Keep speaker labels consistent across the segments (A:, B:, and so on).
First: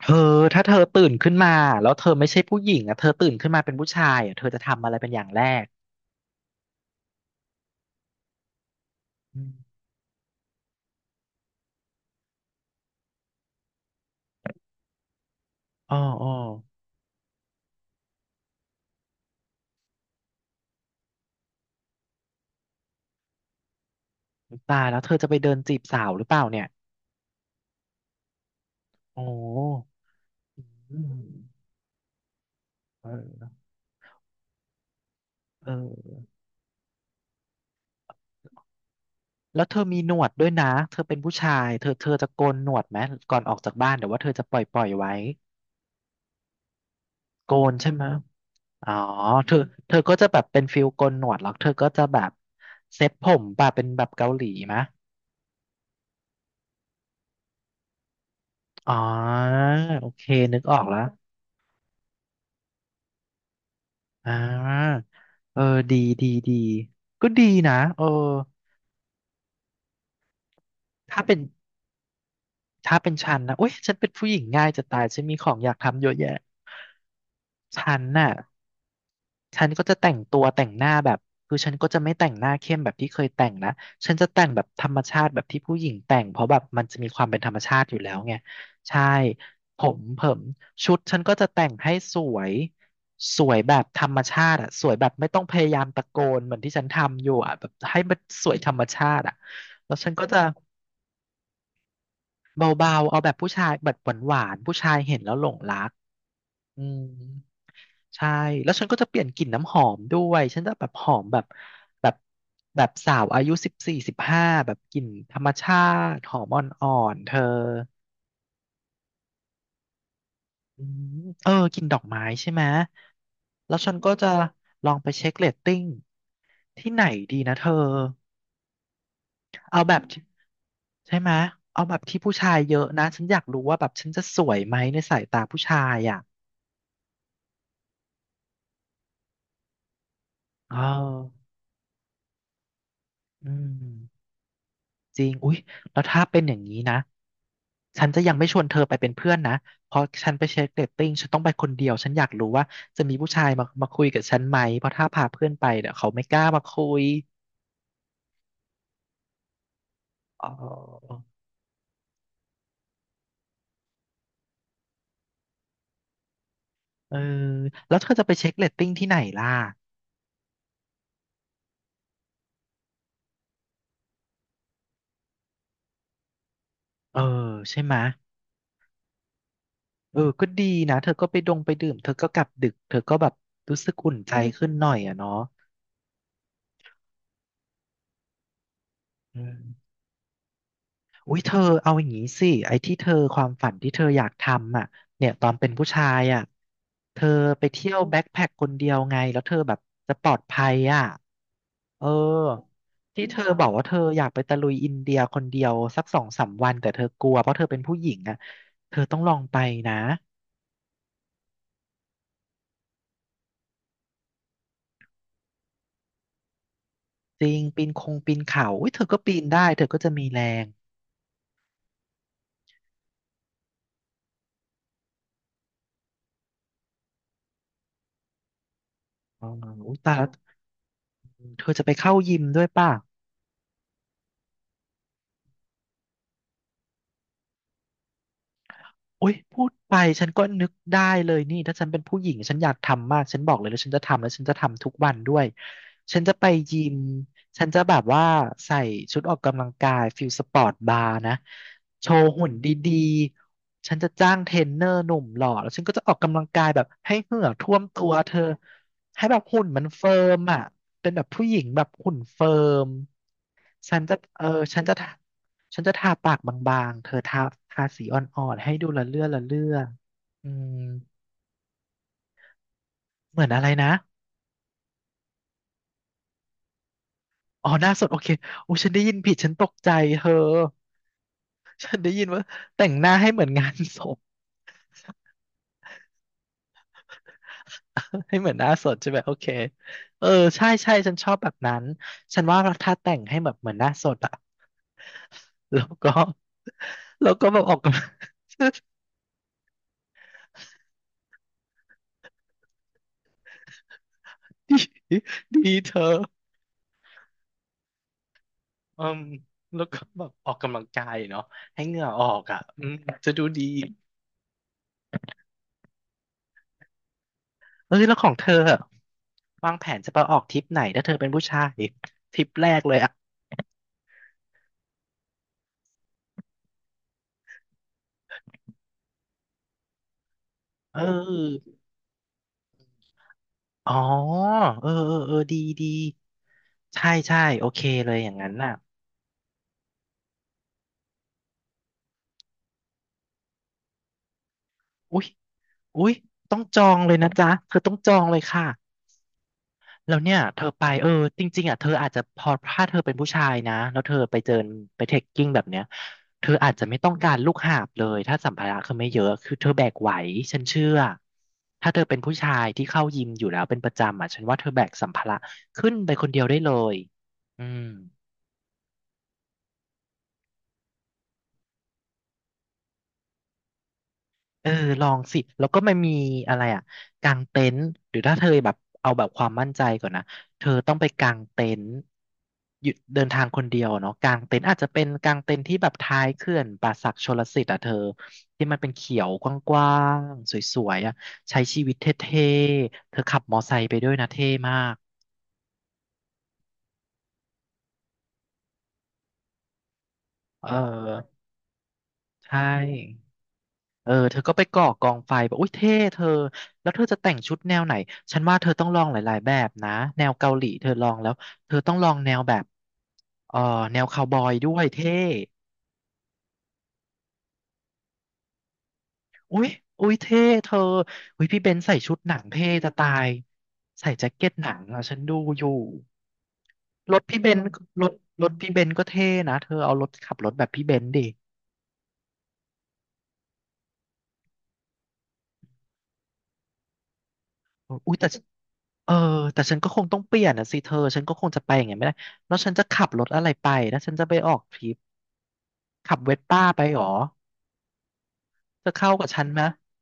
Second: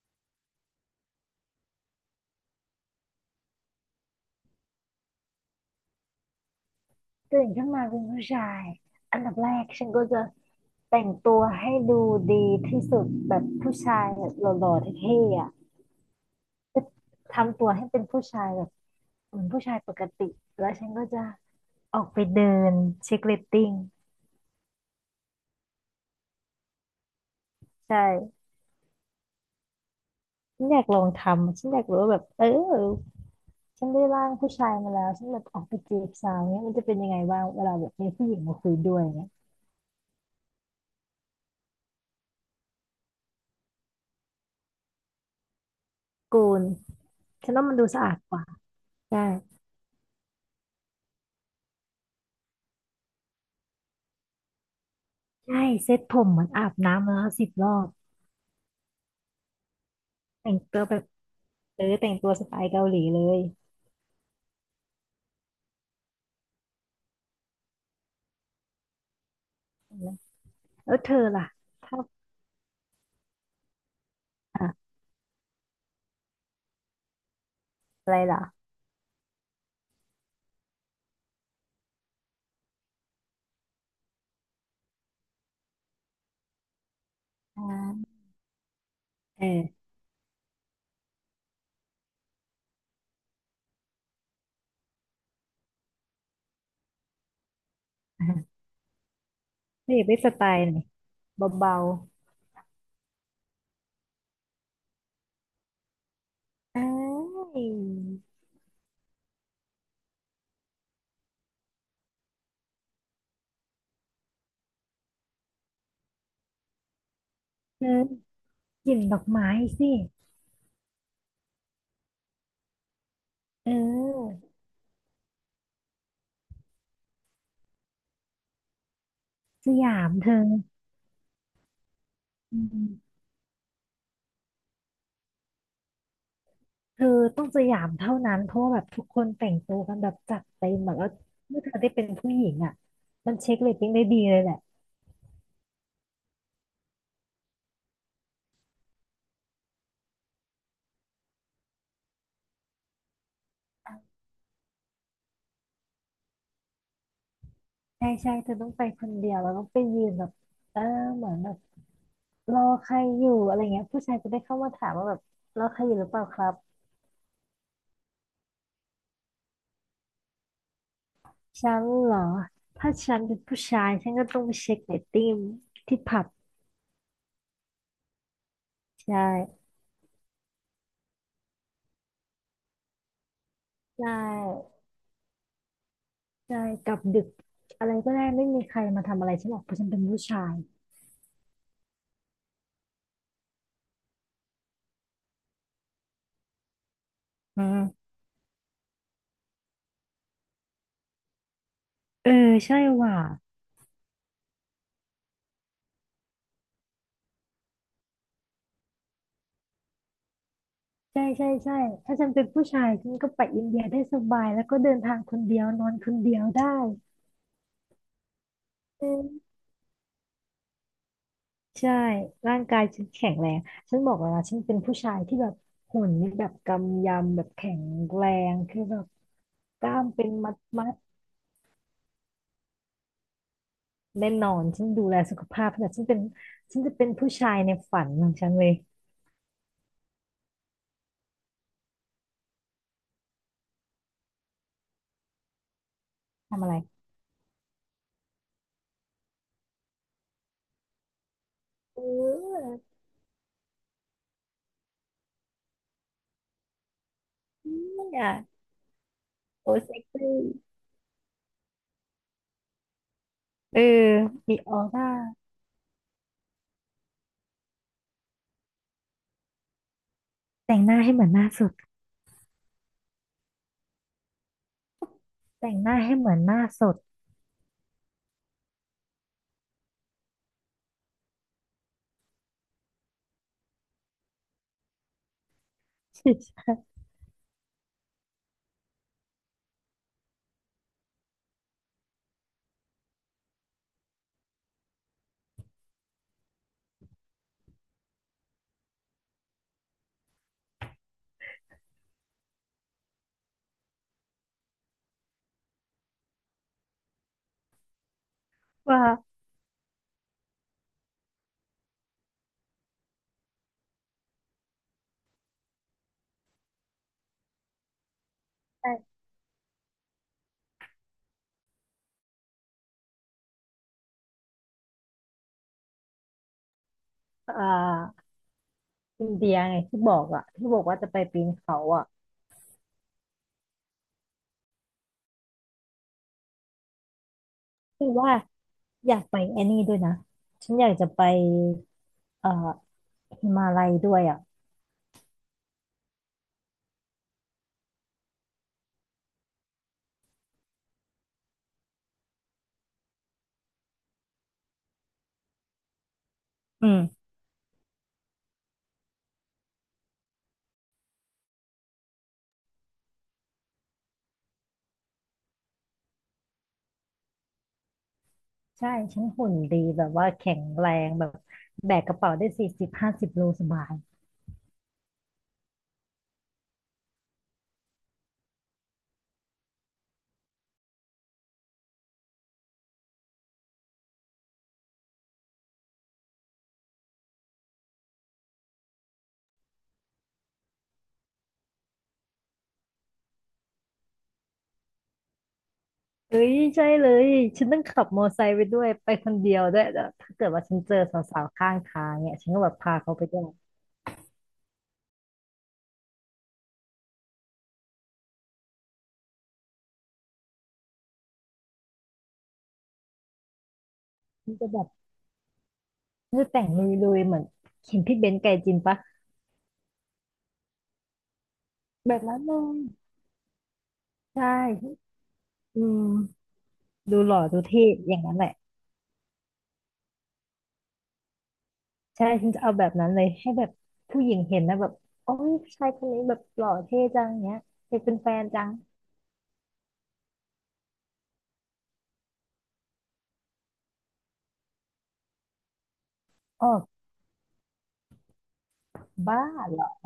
A: เธอถ้าเธอตื่นขึ้นมาแล้วเธอไม่ใช่ผู้หญิงอ่ะเธอตื่นขึ้นมาเป็นผู้ชายอ่ะเธอจะทำอะไรเป็นอย่างแรก
B: ตื่นขึ้นมาเป็นผู้ชายอันดับ
A: อื
B: แรก
A: ม
B: ฉันก็จะแต่งตัวให้ดูดีที่สุดแบบผู้ชายแบบหล่อๆเท่ๆอ่ะ
A: อ๋ออ๋อ
B: จะทำตัวให้เป็นผู้ชายแบบเหมือนผู้ชายปกติแล้วฉันก็จะออกไปเดินเช็คเรตติ้ง
A: ตายแล้วเธอจะไปเดินจีบสาวหรือเปล่าเนี่ย
B: ใช่
A: โอ้
B: ฉันอยาก
A: อื
B: ลอง
A: ม
B: ทำฉันอยากรู้ว่าแบบ
A: เออ
B: ฉันได้ร่างผู้ชายมาแล้วฉันแบบออกไปจีบ
A: เออ
B: สาวเนี้ยมันจะเป็นยังไงบ้างเวลาแบบมีผู้หญิงมาคุยด้วยเนี้ย
A: แล้วเธอมีหนวดด้วยนะเธอเป็นผู้ชายเธอจะโกนหนวดไหมก่อนออกจากบ้านเดี๋ยวว่าเธอจะปล่อยไว้
B: กูนฉั
A: โก
B: นว่า
A: น
B: มันดู
A: ใช่
B: สะ
A: ไหม
B: อาดกว่า
A: อ๋อ
B: ใช่
A: เธอเธอก็จะแบบเป็นฟิลโกนหนวดแล้วเธอก็จะแบบเซ็ตผมแบบเป็นแบบเกาหลีมะ
B: ใช่เซ็ตผมเหมือนอาบน้ำมาแล้ว10 รอบ
A: อ๋อโอเค
B: แต่ง
A: นึกออ
B: ตัว
A: ก
B: แบ
A: แล้ว
B: บเออแต่งตัวสไตล์เกาหลีเลย
A: อ่าเออดีดีดีก็ดีนะเออ
B: นะแล้วเธอ
A: ถ้าเป็น
B: ล่ะชอบ
A: ถ้าเป็นฉันนะโอ้ยฉันเป็นผู้หญิงง่ายจะ
B: อ่ะ
A: ตายฉันมีของอยากทำเยอะแยะฉัน
B: อะไร
A: น่ะ
B: ล่ะ
A: ฉันก็จะแต่งตัวแต่งหน้าแบบคือฉันก็จะไม่แต่งหน้าเข้มแบบที่เคยแต่งนะฉันจะแต่งแบบธรรมชาติแบบที่ผู้หญิงแต่งเพราะแบบมันจะมีความเป็นธรรม
B: อ่
A: ชาติอยู่แล้
B: า
A: วไงใช่ผ
B: เออ
A: มเผมชุดฉันก็จะแต่งให้สวยสวยแบบธรรมชาติอะสวยแบบไม่ต้องพยายามตะโกนเหมือนที่ฉันทำอยู่อะแบบให้มันส
B: อ่ะ
A: วยธรรมชาติอะแล้
B: ไม่
A: ว
B: อยาก
A: ฉัน
B: ได้
A: ก็
B: ส
A: จะ
B: ไตล์ไหนเบา
A: เบาๆเอาแบบผู้ชายแบบหวานๆผู้ชายเห็นแล้วหลงรัก
B: ๆ
A: อื
B: เอ้า
A: ม
B: ย
A: ใช่แล้วฉันก็จะเปลี่ยนกลิ่นน้ำหอมด้วยฉันจะแบบหอมแบบแบบแบบสาวอายุ14 15แบบกลิ่นธรรมชาติหอมอ่อนๆเธอ
B: เธอกลิ่นดอกไม้สิ
A: อืมเออกินดอกไม้ใช่ไหม
B: เอ
A: แล้วฉันก็จะ
B: อ
A: ลองไปเช็คเรตติ้งที่ไหนดีนะเธอ
B: ส
A: เอาแบ
B: ยา
A: บ
B: ม
A: ที่
B: เธอ
A: ใช่ไหมเอาแบบที่ผู้ชาย
B: อื
A: เยอะนะ
B: ม
A: ฉันอยากรู้ว่าแบบฉันจะสวยไหมในสายตาผู้ชายอ่ะ
B: เธอต้องสยามเท่านั้นเพราะว่าแบบทุกคนแต่งตัวกันแบบจัดเต็
A: เอ
B: มแบบแล้ว
A: อ
B: เมื่อเธอได้เป็นผู้หญิงอ่ะมัน
A: อื
B: เช็คเรตติ้งได้ดี
A: ม
B: เลยแหละ
A: จริงอุ๊ยแล้วถ้าเป็นอย่างนี้นะฉันจะยังไม่ชวนเธอไปเป็นเพื่อนนะเพราะฉันไปเช็คเรตติ้งฉันต้องไปคนเดียวฉันอยากรู้ว่าจะมีผู้ชายมาคุยกับฉันไหมเพราะถ้าพาเพื่อนไปเดี๋ยวเขาไม่กล้ามาคุย
B: ใช่ใช่เธอต้องไปคนเดียวแล้วต้องไปยืนแบบ
A: อ๋
B: เออ
A: อ
B: เหมือนแบบ รอใครอยู่อะไรเงี้ยผู้ชายจะได้เข้ามาถามว่าแบบรอใครอยู่หรือเปล่าครับ
A: เออแล้วเธอจะไปเช็คเรตติ้งที่ไหนล่ะ
B: ฉันเหรอถ้าฉันเป็นผู้ชายฉันก็ต้องไปเช็คเรตติ้งที่ผับ
A: เออใช่ไหม
B: ใช่
A: เออก็ดีนะเธอก็ไปดงไปดื่มเธอก็กลับดึกเธอก็แบบรู้สึก
B: ใช
A: อุ่นใจขึ้น
B: ่
A: หน่อยอะเนาะ
B: ใช่กลับดึกอะไรก็ได้ไม่มีใครมาทำอะไร
A: อื
B: ฉันหรอกเพราะฉัน
A: ม
B: เป็นผู้ชาย
A: อุ้ยเธอเอาอย่างนี้สิไอ้ที่เธอความฝันที่เธออยากทำอ่ะเนี่ยตอนเป็นผู้ชายอ่ะเธอ
B: อื
A: ไปเที่ยว
B: ม
A: แบ็คแพ็คคนเดียวไงแล้วเธอแบบจะปลอดภัยอ่ะเออ
B: เออใช่ว่ะ
A: ที่เธอบอกว่าเธออยากไปตะลุยอินเดียคนเดียวสักสองสามวันแต่เธอกลัวเพราะเธอเป็นผู้หญิงอ่ะเธอต้องลองไปนะ
B: ใช่ใช่ใช่ถ้าฉันเป็นผู้ชายฉันก็ไปอินเดียได้สบายแล้วก็เดินทางคนเดียวนอนคนเดียวได้
A: จริงปีนคงปีนเขาอุ้ยเธอก็ปีนได้เธอก็จะมีแรง
B: ใช่ ร่างกายฉันแข็งแรง ฉันบอกแล้วนะฉันเป็นผู้ชายที่แบบหุ่นนี่แบบกำยำแบบแข็งแรงคือแบบ
A: อ๋อ
B: ก
A: อุ้
B: ล้า
A: ย
B: ม
A: ตาย
B: เป็
A: แล้ว
B: นมัดมัด
A: เธอจะไปเข้ายิมด้วยป่ะ
B: แน่นอน ฉันดูแลสุขภาพแบบฉันเป็นฉันจะเป็นผู้ชายในฝันของฉันเลย
A: โอ๊ยพูดไปฉันก็นึกได้เลยนี่ถ้าฉันเป็นผู้หญิงฉันอยากทำมากฉันบอกเลยแล้วฉันจะทำแล้วฉันจะทำทุกวันด้วยฉันจะไป
B: ทำอะไร
A: ยิมฉันจะแบบว่าใส่ชุดออกกำลังกายฟิลสปอร์ตบาร์นะ
B: เ
A: โชว์หุ่นด
B: ออ
A: ีๆฉันจะจ้างเทรนเนอร์หนุ่มหล่อแล้วฉันก็จะออกกำลังกายแบบให้เหงื่อท่วมตัว
B: เนี่ย
A: เธอให้แบบหุ่น
B: โอ้
A: มัน
B: เซ็ก
A: เฟิร์
B: ซี่
A: มอ่ะเป็นแบบผู้หญิงแบบหุ่นเฟิร์ม
B: เออ
A: ฉันจะเออ
B: มีออ
A: ฉันจะ
B: ร่า
A: ฉันจะทาปากบางๆเธอทาสีอ่อนๆให้ดูละเลื่อละเลื่ออืม
B: แต่งหน้าให้เหมือนหน้าสด
A: เหมือนอะไรนะ
B: แต่งหน้าให้เหมือนหน้าสด
A: อ๋อหน้าสดโอเคโอ้ฉันได้ยินผิดฉันตกใจเธอฉันได้ยินว่าแต่งหน้าให้เหมือนงานศพ ให้เหมือนหน้าสดใช่ไหมโอเคเออใช่ใช่ฉันชอบแบบนั้น ฉันว่าถ้าแต่งให้แบบเหมือนหน้าสดอะ แล้วก็ แล้วก็แบบออกกำลัง ดีดีเธอ
B: ว่า
A: อืมแล้วก็แบบออกกำลังกายเนาะให้เหงื่อออกอ่ะอืมจะดูดี เออแล้วของเธออะ
B: แต่
A: วางแผนจะไปออกทริปไหนถ้าเธอเป็นผู้ชายทริปแรกเลยอ่ะ
B: อ่าอินเดียไงที่บอกอ่ะที่บอก
A: เ
B: ว่าจะไปปีน
A: ออ
B: เขาอ่ะ
A: อ๋อเออเออเออดีดีใช่ใช่โอเค
B: คือ
A: เลยอ
B: ว่า
A: ย่างนั้นน่ะ
B: อยากไปไอ้นี่ด้วยนะฉันอยากจะไปเอ่อฮิมาลัยด้วยอ่ะ
A: อุ๊ยอุ๊ยต้องจองเลยนะจ๊ะเธอต้องจองเลยค่ะ แล้วเนี่ยเธอไปเออจริงๆอ่ะเธออาจจะพอถ้าเธอเป็นผู้ชายนะแล้วเธอไปเจอไปเทคกิ้งแบบเนี้ยเธออาจจะ
B: อื
A: ไม่ต้อง
B: ม
A: การลูกหาบเลยถ้าสัมภาระคือไม่เยอะคือเธอแบกไหวฉันเชื่อถ้าเธอเป็นผู้ชายที่เข้ายิมอยู่แล้วเป็นประจำอ่ะฉันว่าเธอแบกสัมภาระขึ้นไปคนเดียวได้เลยอืม
B: ใช่ฉันหุ่นดีแบบว่าแข็งแรงแบบแบกกระเป๋าได้40-50 โลสบาย
A: เออลองสิแล้วก็มันมีอะไรอ่ะกางเต็นท์หรือถ้าเธอแบบเอาแบบความมั่นใจก่อนนะเธอต้องไปกางเต็นท์หยุดเดินทางคนเดียวเนาะกางเต็นท์อาจจะเป็นกางเต็นท์ที่แบบท้ายเขื่อนป่าสักชลสิทธิ์อ่ะเธอที่มันเป็นเขียวกว้างๆสวยๆอ่ะใช้ชีวิตเท่ๆเธอขับมอไซค์ไปด้วยนะเท่มาก
B: เอ้ยใช่เลยฉันต้องขับมอไซค์ไปด้วยไปคนเดียวด้วยแล้วถ้าเกิดว่า
A: เอ
B: ฉันเจอส
A: อ
B: าวๆข้างทางเนี่ยฉันก็
A: ใช่
B: แบบพาเขาไปด้วย
A: เออเธอก็ไปก่อกองไฟบอกอุ้ยเท่เธอแล้วเธอจะแต่งชุดแนวไหนฉันว่าเธอต้องลองหลายๆแบบนะแนวเกาหลีเธอลองแล้วเธอต้องลองแนวแบบเออแนวคาวบอ
B: ฉัน
A: ย
B: จะ
A: ด้
B: แบ
A: ว
B: บ
A: ยเท่
B: ฉันจะแต่งลุยๆเหมือนเห็นพี่เบนซ์ไกจินปะ
A: อุ้ยอุ้ยเท่เธออุ้ยพี่เบนซ์ใส่
B: แบ
A: ชุ
B: บ
A: ดห
B: นั้
A: นั
B: น
A: ง
B: เล
A: เท่
B: ย
A: จะตายใส่แจ็ค
B: ใช่
A: เก็ตหนังอ่ะฉันดูอยู่
B: อืมดู
A: รถ
B: หล่อ
A: พี่เบ
B: ดู
A: นซ์
B: เท่
A: ร
B: อ
A: ถ
B: ย่างนั้นแห
A: ร
B: ละ
A: ถพี่เบนซ์ก็เท่นะเธอเอารถขับรถแบบพี่เบนซ์ดิ
B: ใช่ฉันจะเอาแบบนั้นเลยให้แบบผู้หญิงเห็นนะแบบโอ้ยผู้ชายคนนี้แบบหล่อเท่จังเนี้ยอยากเป็น
A: อุ้ย
B: แฟ
A: แต่
B: น
A: ฉัน
B: จัง
A: เออแต่ฉันก็คงต้องเปลี่ยนอ่ะสิเธอฉันก็คงจะไปอย่างเงี้ยไม่ได้แล้วฉันจะขับรถอะไรไปแล้วฉันจะไปออกทริปขับเวส
B: อ๋อ
A: ป้าไปหรอจะเข้ากับ
B: บ้า
A: ฉันไหม
B: เหรอ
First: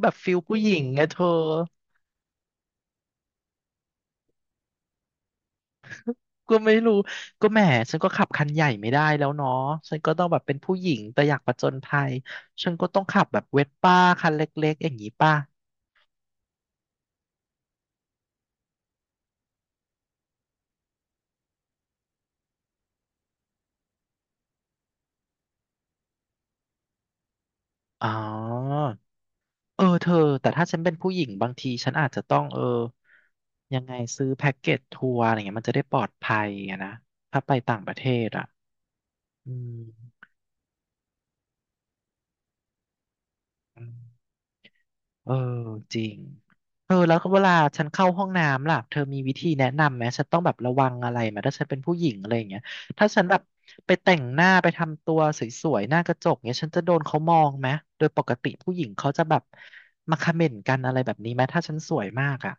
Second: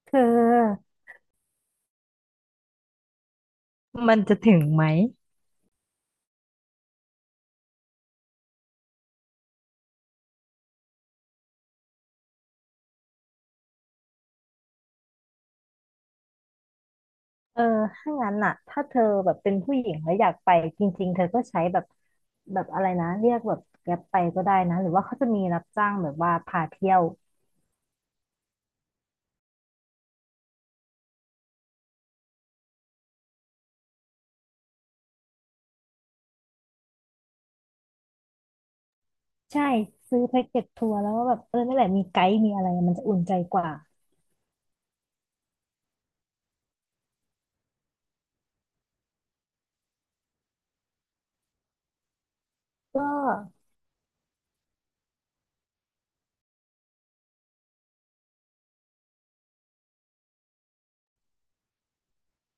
A: แบ
B: เธ
A: บฟิลผู้หญิง
B: อ
A: ไงเธอ
B: มันจะถึงไหม
A: ก็ไม่รู้ก็แหมฉันก็ขับคันใหญ่ไม่ได้แล้วเนาะฉันก็ต้องแบบเป็นผู้หญิงแต่อยากผจญภัยฉันก็ต้องขับแบบเวสป้าคันเล็กๆอย่างนี้ป่ะ
B: เออถ้างั้นน่ะถ้าเธอแบบเป็นผู้หญิงแล้วอยากไปจริงๆเธอก็ใช้แบบแบบอะไรนะเรียกแบบแกร็บไปก็ได้นะหรือว่าเขาจะมีรับจ้างแบบว่าพาเที่ยว
A: อ๋อ เออเธอแต่ถ้าฉันเป็นผู้หญิงบางทีฉันอาจจะต้องยังไงซื้อแพ็กเกจทัวร์อะไรเงี้ยมันจะได้ปลอดภัยอะนะถ้าไปต่างประเทศอ่ะอื
B: ใช่
A: ม
B: ซื้อแพ็กเกจทัวร์แล้วก็แบบเออนั่นแหละมีไกด์มีอะไรมันจะอุ่นใจกว่า
A: อืมเออจริงเออแล้วก็เวลาฉันเข้าห้องน้ำล่ะเธอมีวิธีแนะนำไหมฉันต้องแบบระวังอะไรไหมถ้าฉันเป็นผู้หญิงอะไรอย่างเงี้ย
B: ก็
A: ถ้าฉันแบบไปแต่งหน้าไปทำตัวสวยๆหน้ากระจกเงี้ยฉันจะโดนเขามองไหมโดยปกติผู้หญิงเขาจะแบบมาคอมเมนต์กันอะไรแบบนี้ไหมถ้าฉันสวยมากอ่ะ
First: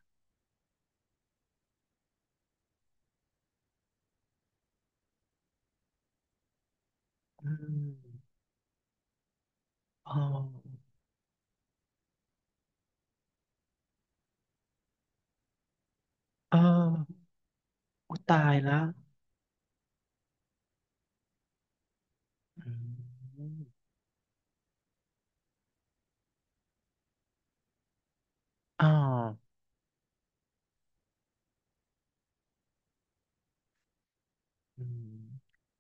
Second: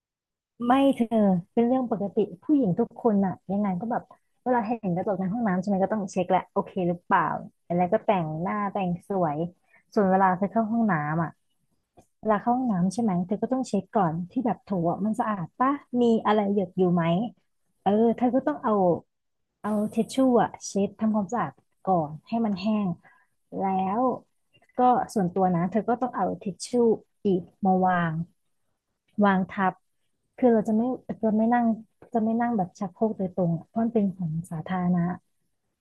B: ไม่เธอเป็นเรื่องปกติผู้หญิงทุกคนอะยังไงก็แบบเวลาเห็นกระจกในห้องน้ำใช่ไหมก็ต้องเช็คแหละโอเคหรือเปล่า
A: อื
B: อะไร
A: ม
B: ก็แต่งหน้าแต่งสวยส่วน
A: อ๋อ
B: เวลาเธอเข้าห้องน้ำอะเวลาเข้าห้องน้ำใช่ไหมเธอก็ต้องเช็คก่อนที่แบบโถอะมันสะอาดปะมีอะไรห
A: อ้า
B: ยดอยู่
A: ว
B: ไหมเออ
A: อุ๊ย
B: เธอ
A: ตา
B: ก็ต้
A: ย
B: อง
A: แล้
B: เอา
A: ว
B: เอาทิชชู่อะเช็ดทำความสะอาดก่อนให้มัน
A: อ
B: แห้ง
A: ืม
B: แล้วก็ส่วนตัวนะเธอก็ต้องเอาทิชชู่อีกมาวาง
A: อ้าว
B: วางทับคือเราจะไม่นั่งจะไม่นั่งแบบชักโครกโดยตรงอะเพราะมันเป็นของสาธา
A: อื
B: รณะ
A: ม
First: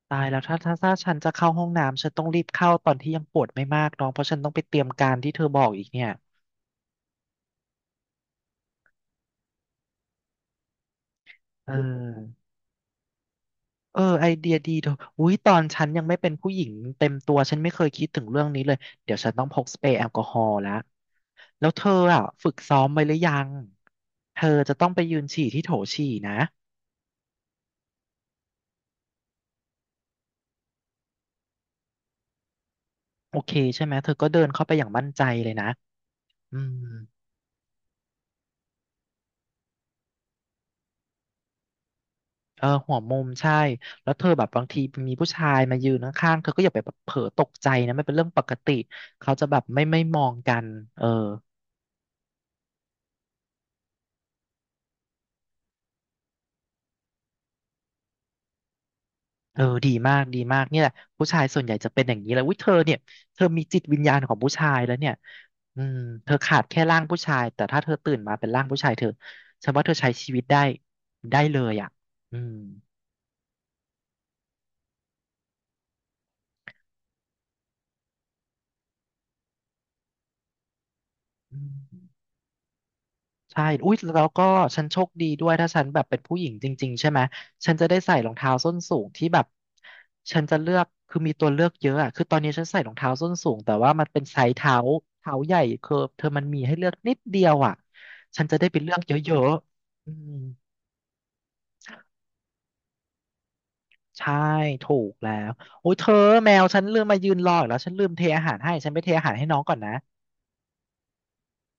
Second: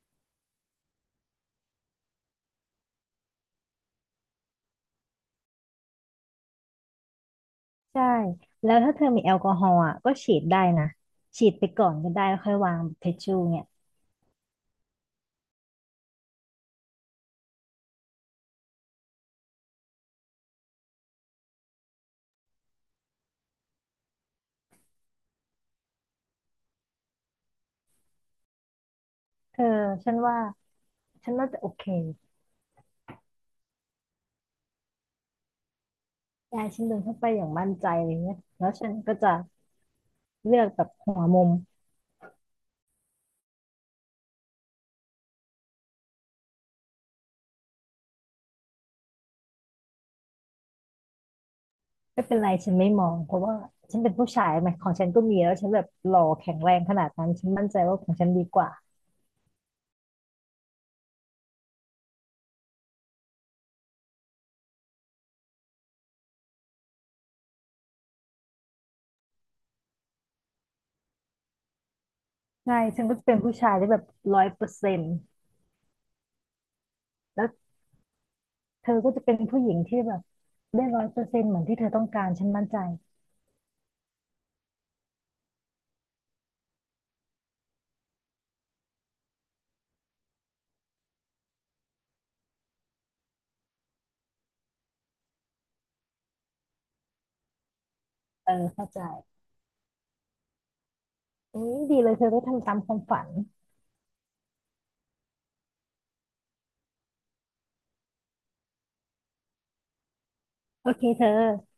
A: ตายแล้วถ้าฉันจะเข้าห้องน้ำฉันต้องรีบเข้าตอนที่ยังปวดไม่มากน้องเพราะฉันต้องไปเตรียมการที่เธอบอกอีกเนี่ย
B: ใช่ แล้วถ้าเธอมีแอลกอฮอล์อะก็ฉีดได้นะ ฉีดไป
A: เ
B: ก่อนก็ได้
A: ออ
B: แล้วค่อยวางเทชชูเนี่ย
A: เออไอเดียดีเธออุ้ยตอนฉันยังไม่เป็นผู้หญิงเต็มตัวฉันไม่เคยคิดถึงเรื่องนี้เลยเดี๋ยวฉันต้องพกสเปรย์แอลกอฮอล์แล้วแล้วเธออ่ะฝึกซ้อมไว้หรือยังเธอจะต้องไปยืนฉี่ที่โถฉี่นะ
B: เธอฉันว่าฉันน่าจะโอเค
A: โอเคใช่ไหมเธอก็เดินเข้าไปอย่างมั่นใจเลยนะอื
B: ยายฉัน
A: ม
B: เดินเข้าไปอย่างมั่นใจเลยเนี่ยแล้วฉันก็จะเลือกแบบหัวมุม
A: เออหัวมุมใช่แล้วเธอแบบบางทีมีผู้ชายมายืนข้างๆเธอก็อย่าไปแบบเผลอตกใจนะมันเป็นเรื่องปกติเขาจะแบบไม่มองกันเออ
B: ไม่เป็นไรฉันไม่มองเพราะว่าฉันเป็นผู้ชายไหมของฉันก็มีแล้วฉันแบบหล่อแข็งแรงขนาดนั้นฉันมั่นใจว่าของฉันดีกว่า
A: เออดีมากดีมากเนี่ยแหละผู้ชายส่วนใหญ่จะเป็นอย่างนี้แหละอุ้ยเธอเนี่ยเธอมีจิตวิญญาณของผู้ชายแล้วเนี่ยอืมเธอขาดแค่ร่างผู้ชายแต่ถ้าเธอตื่นมาเป็นร่างผู้ชายเธอฉันว่าเธอใช้ชีวิตได้ได้เลยอ่ะอืม
B: ใช่ฉันก็จะเป็นผู้ชายได้แบบร้อยเปอร์เซ็นต์แล้ว เธอก็จะเป็นผู้หญิงที่แบบได้ร้อยเปอร์เซ็นต์เห
A: อื
B: มือนที่เธอต้อง
A: ม
B: การฉันมั่นใจ
A: ใช่อุ๊ยแล้วก็ฉันโชคดีด้วยถ้าฉันแบบเป็นผู้หญิงจริงๆใช่ไหมฉันจะได้ใส่รองเท้าส้นสูงที่แบบฉันจะเลือกคือมีตัวเลือกเยอะอะคือตอนนี้ฉันใส่รองเท้าส้นสูงแต่ว่ามันเป็นไซส์เท้าใหญ่คือเธอมันมีให้เลือกนิดเดียวอ่ะฉัน
B: เอ
A: จะ
B: อ
A: ได้ไป
B: เข้า
A: เลือ
B: ใจ
A: กเยอะๆอืม
B: อุ้ยดีเลยเธอได้ทำตามความฝัน
A: ใช่ถูกแล้วโอ้ยเธอแมวฉันลืมมายืนรออีกแล้วฉันลืมเทอาหารให้ฉันไปเทอาหารให้น้องก่อนนะ
B: โอเคเธอ